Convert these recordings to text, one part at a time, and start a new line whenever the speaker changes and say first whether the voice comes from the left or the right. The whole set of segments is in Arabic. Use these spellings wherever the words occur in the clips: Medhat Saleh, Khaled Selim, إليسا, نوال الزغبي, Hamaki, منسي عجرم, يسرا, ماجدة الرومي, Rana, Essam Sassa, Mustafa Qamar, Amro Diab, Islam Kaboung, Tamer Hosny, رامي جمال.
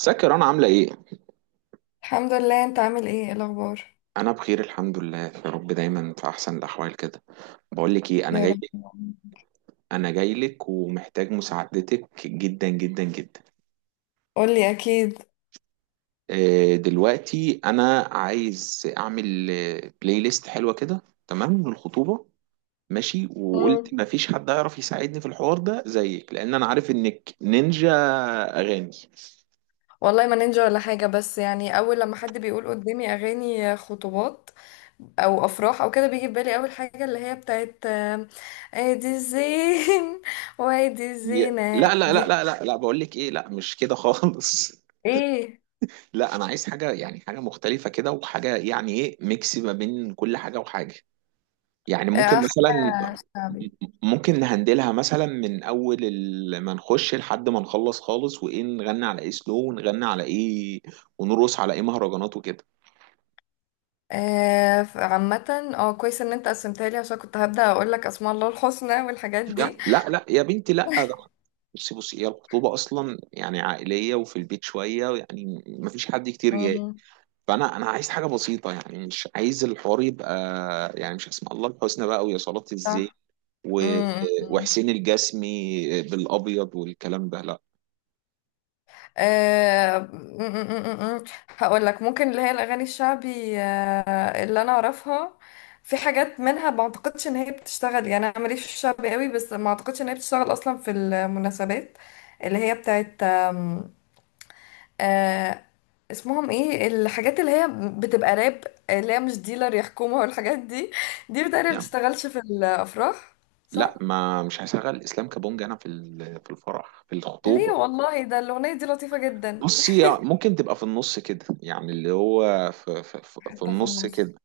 right: ازيك يا رنا، عاملة ايه؟
left: الحمد لله. انت عامل ايه؟ ايه الاخبار؟
right: أنا بخير الحمد لله، يا رب دايما في أحسن الأحوال كده. بقول لك ايه، أنا
left: يا
right: جاي.
left: رب.
right: أنا جاي لك ومحتاج مساعدتك جدا جدا جدا.
left: قولي اكيد.
right: دلوقتي أنا عايز أعمل بلاي ليست حلوة كده، تمام للخطوبة. ماشي،
left: مم.
right: وقلت مفيش حد هيعرف يساعدني في الحوار ده زيك، لأن أنا عارف إنك نينجا أغاني.
left: والله ما نينجا ولا حاجة، بس يعني أول لما حد بيقول قدامي أغاني خطوبات أو أفراح أو كده، بيجي في بالي أول حاجة اللي هي بتاعت أدي الزين وأدي الزينة
right: لا لا لا
left: دي.
right: لا لا لا، بقول لك ايه، لا مش كده خالص.
left: إيه؟
right: لا، انا عايز حاجه، يعني حاجه مختلفه كده، وحاجه يعني ايه، ميكس ما بين كل حاجه وحاجه. يعني ممكن مثلا،
left: حاجة شعبي.
right: ممكن نهندلها مثلا من اول ما نخش لحد ما نخلص خالص، وايه، نغني على ايه سلو، ونغني على ايه، ونرقص على ايه مهرجانات وكده.
left: عامة اه، كويس إن أنت قسمتها لي عشان كنت هبدأ أقول لك أسماء الله الحسنى والحاجات
right: لا
left: دي.
right: لا لا يا بنتي لا، ده بصي بصي، هي الخطوبه اصلا يعني عائليه وفي البيت شويه، يعني ما فيش حد كتير جاي.
left: مم.
right: فانا عايز حاجه بسيطه، يعني مش عايز الحوار يبقى، يعني مش اسمع الله الحسنى بقى ويا صلاه الزين
left: صح.
right: و...
left: مم، مم.
right: وحسين الجسمي بالابيض والكلام ده، لا.
left: أه... م- م- م- م- هقول لك ممكن اللي هي الاغاني الشعبي، اللي انا اعرفها، في حاجات منها ما اعتقدش ان هي بتشتغل. يعني انا ماليش في الشعبي قوي، بس ما اعتقدش ان هي بتشتغل اصلا في المناسبات، اللي هي بتاعت أه... اسمهم ايه الحاجات اللي هي بتبقى راب، اللي هي مش ديلر يحكمها والحاجات دي. دي بتقريبا ما
right: يعني
left: بتشتغلش في الافراح. صح.
right: لا، ما مش هشغل اسلام كابونج انا في في الفرح، في
left: ليه؟
right: الخطوبه.
left: والله ده الاغنيه دي لطيفه جدا.
right: بصي ممكن تبقى في النص كده، يعني اللي هو في
left: حته في
right: النص كده.
left: النص.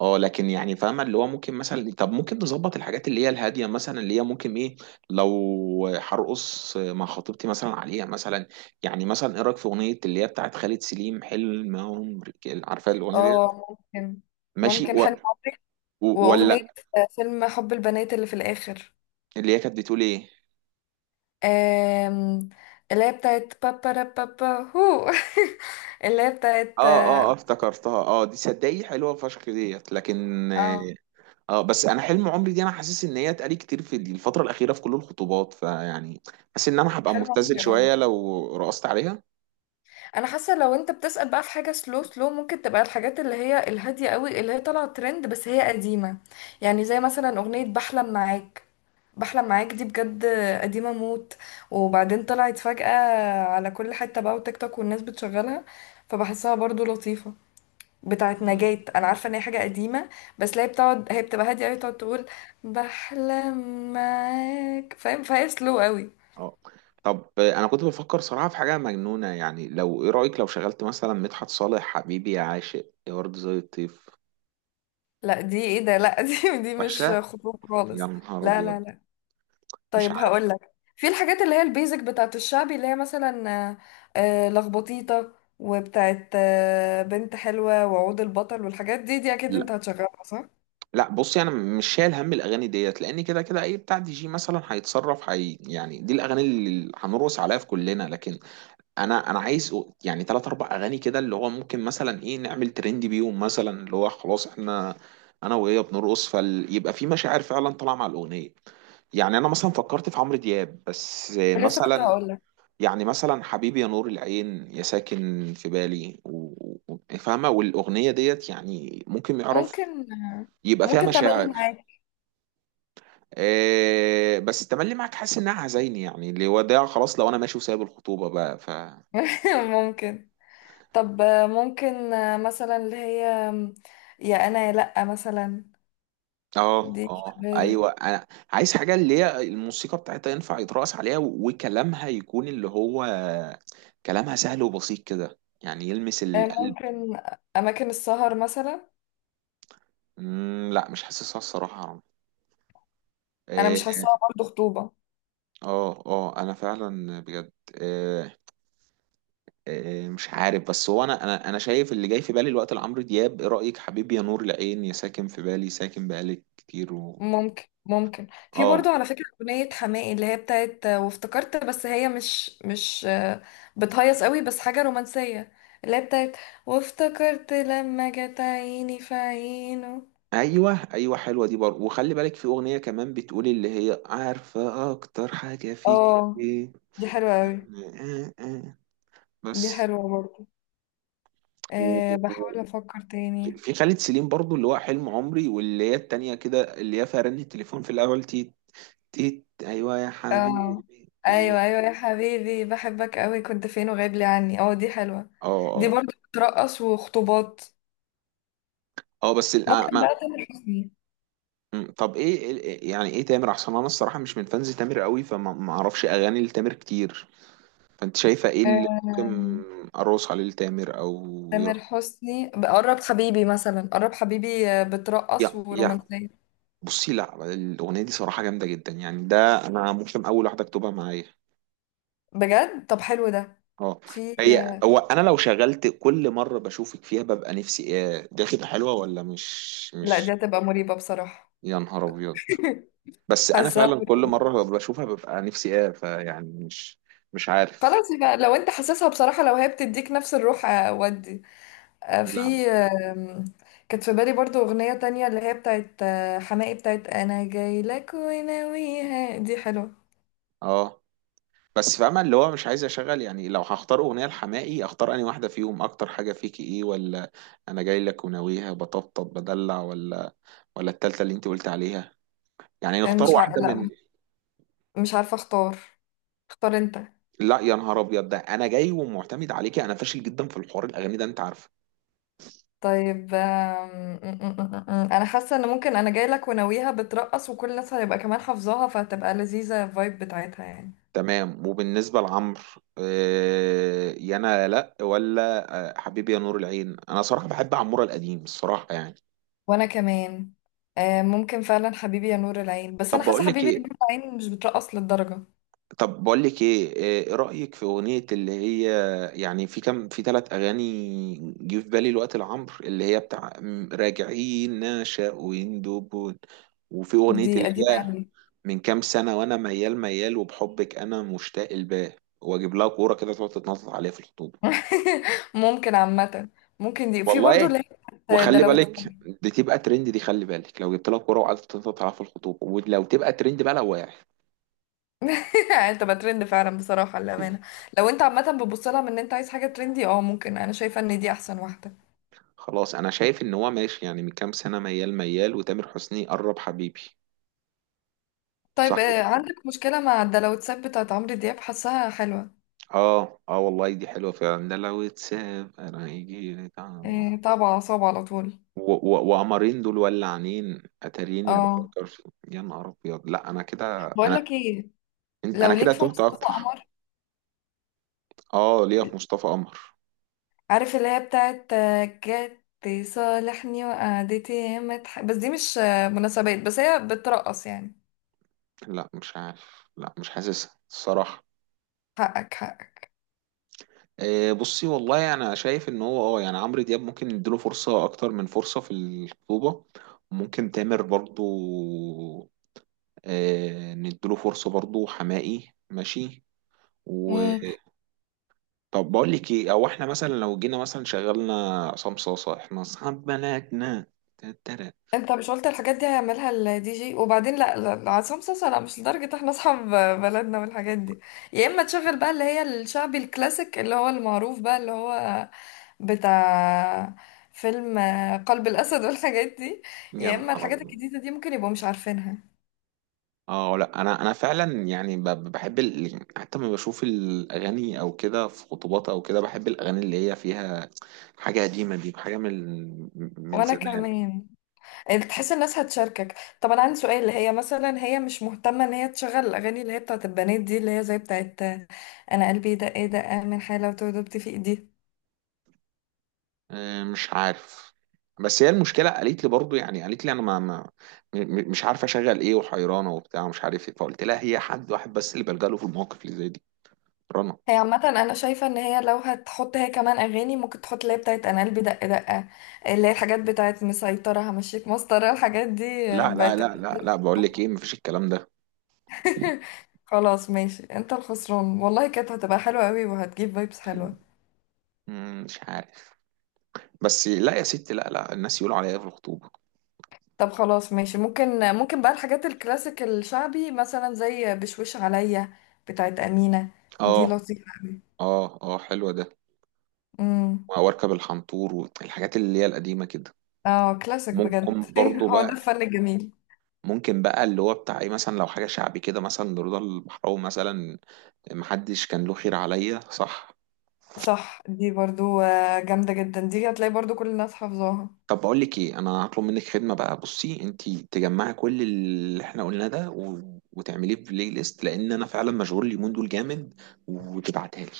right: اه، لكن يعني فاهمه اللي هو ممكن مثلا، طب ممكن نظبط الحاجات اللي هي الهاديه مثلا، اللي هي ممكن ايه لو هرقص مع خطيبتي مثلا عليها مثلا. يعني مثلا ايه رايك في اغنيه اللي هي بتاعت خالد سليم، حلم عمري؟ عارفه الاغنيه دي؟
left: اه ممكن.
right: ماشي،
left: ممكن حلم عمري واغنية
right: ولا
left: فيلم حب البنات اللي في الاخر.
right: اللي هي كانت بتقول ايه؟
left: آم، اللي هي بتاعت بابا را بابا هو اللي هي
right: اه
left: بتاعت.
right: اه اه افتكرتها، اه دي صدقي حلوه فشخ ديت، لكن اه
left: اه
right: بس انا حلم عمري دي، انا حاسس ان هي اتقالي كتير في الفتره الاخيره في كل الخطوبات، فيعني حاسس ان انا هبقى
left: حلو
right: مبتذل
left: عمري اه.
right: شويه لو رقصت عليها.
left: انا حاسه لو انت بتسأل بقى في حاجه سلو، سلو ممكن تبقى الحاجات اللي هي الهاديه قوي، اللي هي طالعه ترند بس هي قديمه. يعني زي مثلا اغنيه بحلم معاك. بحلم معاك دي بجد قديمة موت، وبعدين طلعت فجأة على كل حتة بقى وتيك توك والناس بتشغلها، فبحسها برضو لطيفة. بتاعت
right: مم،
left: نجاة. انا عارفة ان هي حاجة قديمة، بس لا، هي بتبقى هادية قوي، تقعد تقول بحلم معاك، فاهم؟ فهي سلو قوي.
right: اه، طب انا كنت بفكر صراحه في حاجه مجنونه، يعني لو ايه رايك لو شغلت مثلا مدحت صالح حبيبي يا عاشق يا ورد زي الطيف؟
left: لا دي ايه ده؟ لا دي مش
right: وحشه،
left: خطوب
right: يا
left: خالص.
right: نهار
left: لا
right: ابيض.
left: لا لا
right: مش
left: طيب هقول
right: عارف.
left: لك، في الحاجات اللي هي البيزك بتاعت الشعبي، اللي هي مثلا لخبطيطة، وبتاعت بنت حلوة، وعود البطل، والحاجات دي، دي اكيد انت هتشغلها صح؟
right: لا بصي، انا مش شايل هم الاغاني ديت، لان كده كده اي بتاع DJ مثلا هيتصرف، هي يعني دي الاغاني اللي هنرقص عليها في كلنا، لكن انا عايز يعني ثلاث اربع اغاني كده اللي هو ممكن مثلا ايه نعمل ترند بيهم، مثلا اللي هو خلاص احنا، انا وهي بنرقص، فيبقى في مشاعر فعلا طالعه مع الاغنيه. يعني انا مثلا فكرت في عمرو دياب بس،
left: لسه كنت
right: مثلا
left: هقول لك.
right: يعني مثلا حبيبي يا نور العين، يا ساكن في بالي فاهمه، والاغنيه ديت يعني ممكن يعرف
left: ممكن
right: يبقى فيها
left: ممكن تملي
right: مشاعر.
left: معاك.
right: إيه، بس التملي معاك حاسس انها عزايني، يعني اللي وداع خلاص لو انا ماشي وسايب الخطوبه بقى. ف
left: ممكن. طب ممكن مثلا اللي هي يا انا يا لأ مثلا.
right: اه
left: دي
right: اه،
left: شغالة.
right: ايوه، انا عايز حاجه اللي هي الموسيقى بتاعتها ينفع يترقص عليها، وكلامها يكون اللي هو كلامها سهل وبسيط كده، يعني يلمس القلب.
left: ممكن اماكن السهر مثلا.
right: لا مش حاسسها الصراحه يا رامي.
left: انا مش
right: إيه؟
left: حاساها برضه خطوبة.
right: اه اه، انا فعلا بجد، إيه؟ إيه، مش عارف، بس هو انا انا شايف اللي جاي في بالي الوقت لعمرو دياب، ايه رايك حبيبي يا نور العين، يا ساكن في بالي، ساكن بقالي كتير.
left: ممكن ممكن. في برضو
right: اه،
left: على فكرة أغنية حماقي اللي هي بتاعت وافتكرت، بس هي مش بتهيص قوي، بس حاجة رومانسية، اللي هي بتاعت وافتكرت لما جت عيني في عينه.
right: ايوه ايوه حلوه دي برضه، وخلي بالك في اغنيه كمان بتقول اللي هي عارفه اكتر حاجه فيك
left: اه
right: ايه.
left: دي حلوة قوي.
right: آه، آه.
left: دي
right: بس
left: حلوة برضو.
right: و-
left: أه بحاول
right: و-
left: أفكر تاني.
right: في خالد سليم برضه اللي هو حلم عمري، واللي هي التانية كده اللي هي فيها رن التليفون في الاول، تيت تيت، ايوه يا حبيبي.
left: اه
right: إيه.
left: أيوة يا حبيبي بحبك قوي كنت فين وغايب لي عني. اه دي حلوة.
right: اه
left: دي
right: اه.
left: برضو بترقص وخطوبات.
right: اه بس
left: ممكن
right: ما،
left: بقى تامر حسني.
right: طب ايه يعني ايه، تامر احسن؟ انا الصراحه مش من فانز تامر قوي، فما ما اعرفش اغاني لتامر كتير، فانت شايفة ايه اللي ممكن
left: آم،
right: اروس عليه التامر، او يرا،
left: تامر حسني قرب حبيبي مثلا. قرب حبيبي بترقص
right: يا
left: ورومانسية
right: بصي، لا الاغنية دي صراحة جامدة جدا، يعني ده انا ممكن اول واحدة اكتبها معايا.
left: بجد. طب حلو ده.
right: اه.
left: في
right: هي هو انا لو شغلت كل مرة بشوفك فيها ببقى نفسي ايه، دي هتبقى حلوة ولا مش
left: لا دي
right: مش؟
left: هتبقى مريبة بصراحة.
right: يا نهار ابيض. بس انا
left: حاسة
right: فعلا كل
left: مريبة.
right: مرة بشوفها ببقى نفسي ايه، فيعني مش، مش عارف.
left: خلاص يبقى لو انت حاسسها بصراحة، لو هي بتديك نفس الروح ودي. في
right: لا،
left: آم، كانت في بالي برضو أغنية تانية اللي هي بتاعت حماقي، بتاعت أنا جاي لك وناويها، دي حلوة.
right: اه، بس فاهمة اللي هو مش عايز اشغل، يعني لو هختار اغنية لحماقي اختار انهي واحدة فيهم، اكتر حاجة فيكي ايه، ولا انا جاي لك وناويها، بطبطب بدلع، ولا ولا التالتة اللي انت قلت عليها؟ يعني
left: آه،
right: نختار
left: مش ع...
right: واحدة من،
left: لا مش عارفة اختار. اختار انت.
right: لا يا نهار ابيض ده انا جاي ومعتمد عليكي، انا فاشل جدا في الحوار الاغاني ده انت عارفه.
left: طيب آم، م- م- م- م- م. انا حاسه ان ممكن انا جاي لك وناويها بترقص وكل الناس هتبقى كمان حافظاها، فهتبقى لذيذه الفايب بتاعتها يعني.
right: تمام، وبالنسبة لعمرو يا انا لا، ولا حبيبي يا نور العين، انا صراحة بحب عمورة القديم الصراحة يعني.
left: وانا كمان. ممكن فعلا حبيبي يا نور العين، بس انا
right: طب
left: حاسه
right: بقول لك
left: حبيبي يا
right: ايه،
left: نور العين مش بترقص للدرجه.
right: طب بقول لك ايه ايه رأيك في اغنية اللي هي، يعني في كام، في ثلاث اغاني جه في بالي الوقت لعمرو اللي هي بتاع راجعين نشأ ويندوبون، وفي اغنية
left: دي
right: اللي
left: قديمه
right: هي
left: قوي.
right: من كام سنة، وانا ميال ميال، وبحبك انا مشتاق، الباه واجيب لها كورة كده تقعد تتنطط عليها في الخطوبة.
left: ممكن عامه. ممكن دي، في
right: والله
left: برضو اللي
right: ايه،
left: هي بتاعت ده،
right: وخلي
left: لو
right: بالك دي تبقى ترند، دي خلي بالك لو جبت لها كورة وقعدت تتنطط عليها في الخطوبة، ولو تبقى ترند بقى لو واعي.
left: انت بقى ترند فعلا بصراحه للامانه. لو انت عامه بتبص لها من ان انت عايز حاجه ترندي، اه ممكن، انا شايفه ان دي احسن واحده.
right: خلاص، انا شايف ان هو ماشي يعني من كام سنه، ميال ميال، وتامر حسني قرب حبيبي. صح
left: طيب
right: كده.
left: عندك مشكلة مع الدلوتسات بتاعت عمرو دياب؟ حاساها حلوة.
right: اه اه، والله دي حلوه فعلا، ده لو اتساب انا هيجي لي طعم.
left: طبعا، أعصاب على طول.
right: وقمرين دول ولعانين، اتاريني
left: اه.
right: بفكر في، يا نهار ابيض. لا انا كده،
left: بقول
right: انا
left: لك ايه،
right: انا
left: لو ليك
right: كده
left: في
right: تهت
left: مصطفى
right: اكتر.
left: قمر.
right: اه ليا في مصطفى قمر.
left: عارف اللي هي بتاعت جت صالحني وقعدتي ياما تح-، بس دي مش مناسبات، بس هي بترقص يعني.
right: لا مش عارف، لا مش حاسسها الصراحه.
left: حقك حقك.
right: بصي والله يعني انا شايف ان هو اه يعني عمرو دياب ممكن نديله فرصه اكتر من فرصه في الخطوبه، ممكن تامر برضو نديله فرصه برضو، حماقي ماشي. و طب بقول لك ايه، او احنا مثلا لو جينا مثلا شغلنا عصام صاصه، احنا اصحاب بلدنا، تترى،
left: انت مش قلت الحاجات دي هيعملها الدي جي؟ وبعدين لا، عصام صاصا لا، مش لدرجة احنا اصحاب بلدنا والحاجات دي. يا اما تشغل بقى اللي هي الشعبي الكلاسيك، اللي هو المعروف بقى، اللي هو بتاع فيلم قلب الاسد والحاجات دي.
right: يا
left: يا اما
right: نهار
left: الحاجات
right: أبيض.
left: الجديدة دي ممكن يبقوا مش عارفينها.
right: اه، لا انا فعلا يعني بحب حتى لما بشوف الاغاني او كده في خطوبات او كده بحب الاغاني اللي هي فيها حاجه قديمه، دي حاجه من من
left: وانا
right: زمان.
left: كمان. تحس الناس هتشاركك. طب انا عندي سؤال، هي مثلا هي مش مهتمة ان هي تشغل الاغاني اللي هي بتاعت البنات دي، اللي هي زي بتاعت انا قلبي دق دق من حالة، وتوه دبت في ايدي؟
right: مش عارف، بس هي المشكله قالت لي برضو، يعني قالت لي انا ما م- م- مش عارفه اشغل ايه وحيرانه وبتاع ومش عارف ايه، فقلت لها هي حد واحد بس اللي بلجأ له في المواقف اللي زي دي، رنا.
left: هي عامة أنا شايفة إن هي لو هتحط هي كمان أغاني ممكن تحط اللي هي بتاعت أنا قلبي دق دقة، اللي هي الحاجات بتاعت مسيطرة، همشيك مسطرة، الحاجات دي
right: لا لا
left: بقت.
right: لا لا لا، بقول لك ايه، مفيش الكلام ده.
left: خلاص ماشي، أنت الخسران، والله كانت هتبقى حلوة أوي وهتجيب فايبس حلوة.
right: مش عارف، بس لا يا ستي، لا لا الناس يقولوا عليا إيه في الخطوبه.
left: طب خلاص ماشي، ممكن ممكن بقى الحاجات الكلاسيك الشعبي، مثلا زي بشوش عليا بتاعت أمينة.
right: اه
left: دي لطيفة أوي.
right: اه اه حلوه ده،
left: امم.
right: واركب الحنطور والحاجات اللي هي القديمه كده.
left: اه كلاسيك
right: ممكن
left: بجد، ايه
right: برضو
left: هو ده
right: بقى،
left: الفن الجميل.
right: ممكن بقى اللي هو بتاع ايه مثلا لو حاجه شعبي كده مثلا لرضا البحراوي مثلا، محدش كان له خير عليا، صح؟
left: صح، دي برضو جامدة جدا، دي هتلاقي برضو كل الناس حافظاها.
right: طب بقول لك ايه، انا هطلب منك خدمه بقى، بصي انت تجمعي كل اللي احنا قلناه ده وتعمليه في بلاي ليست، لان انا فعلا مشغول اليومين دول جامد، وتبعتها لي.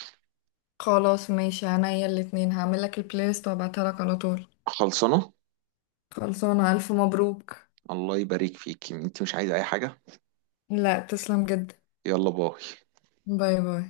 left: خلاص ماشي، عينيا الاتنين، هعملك البلاي ليست وابعتها لك على طول.
right: خلصانه.
left: خلصانة. ألف مبروك.
right: الله يبارك فيك، انت مش عايزه اي حاجه؟
left: لا تسلم جدا.
right: يلا باي.
left: باي باي.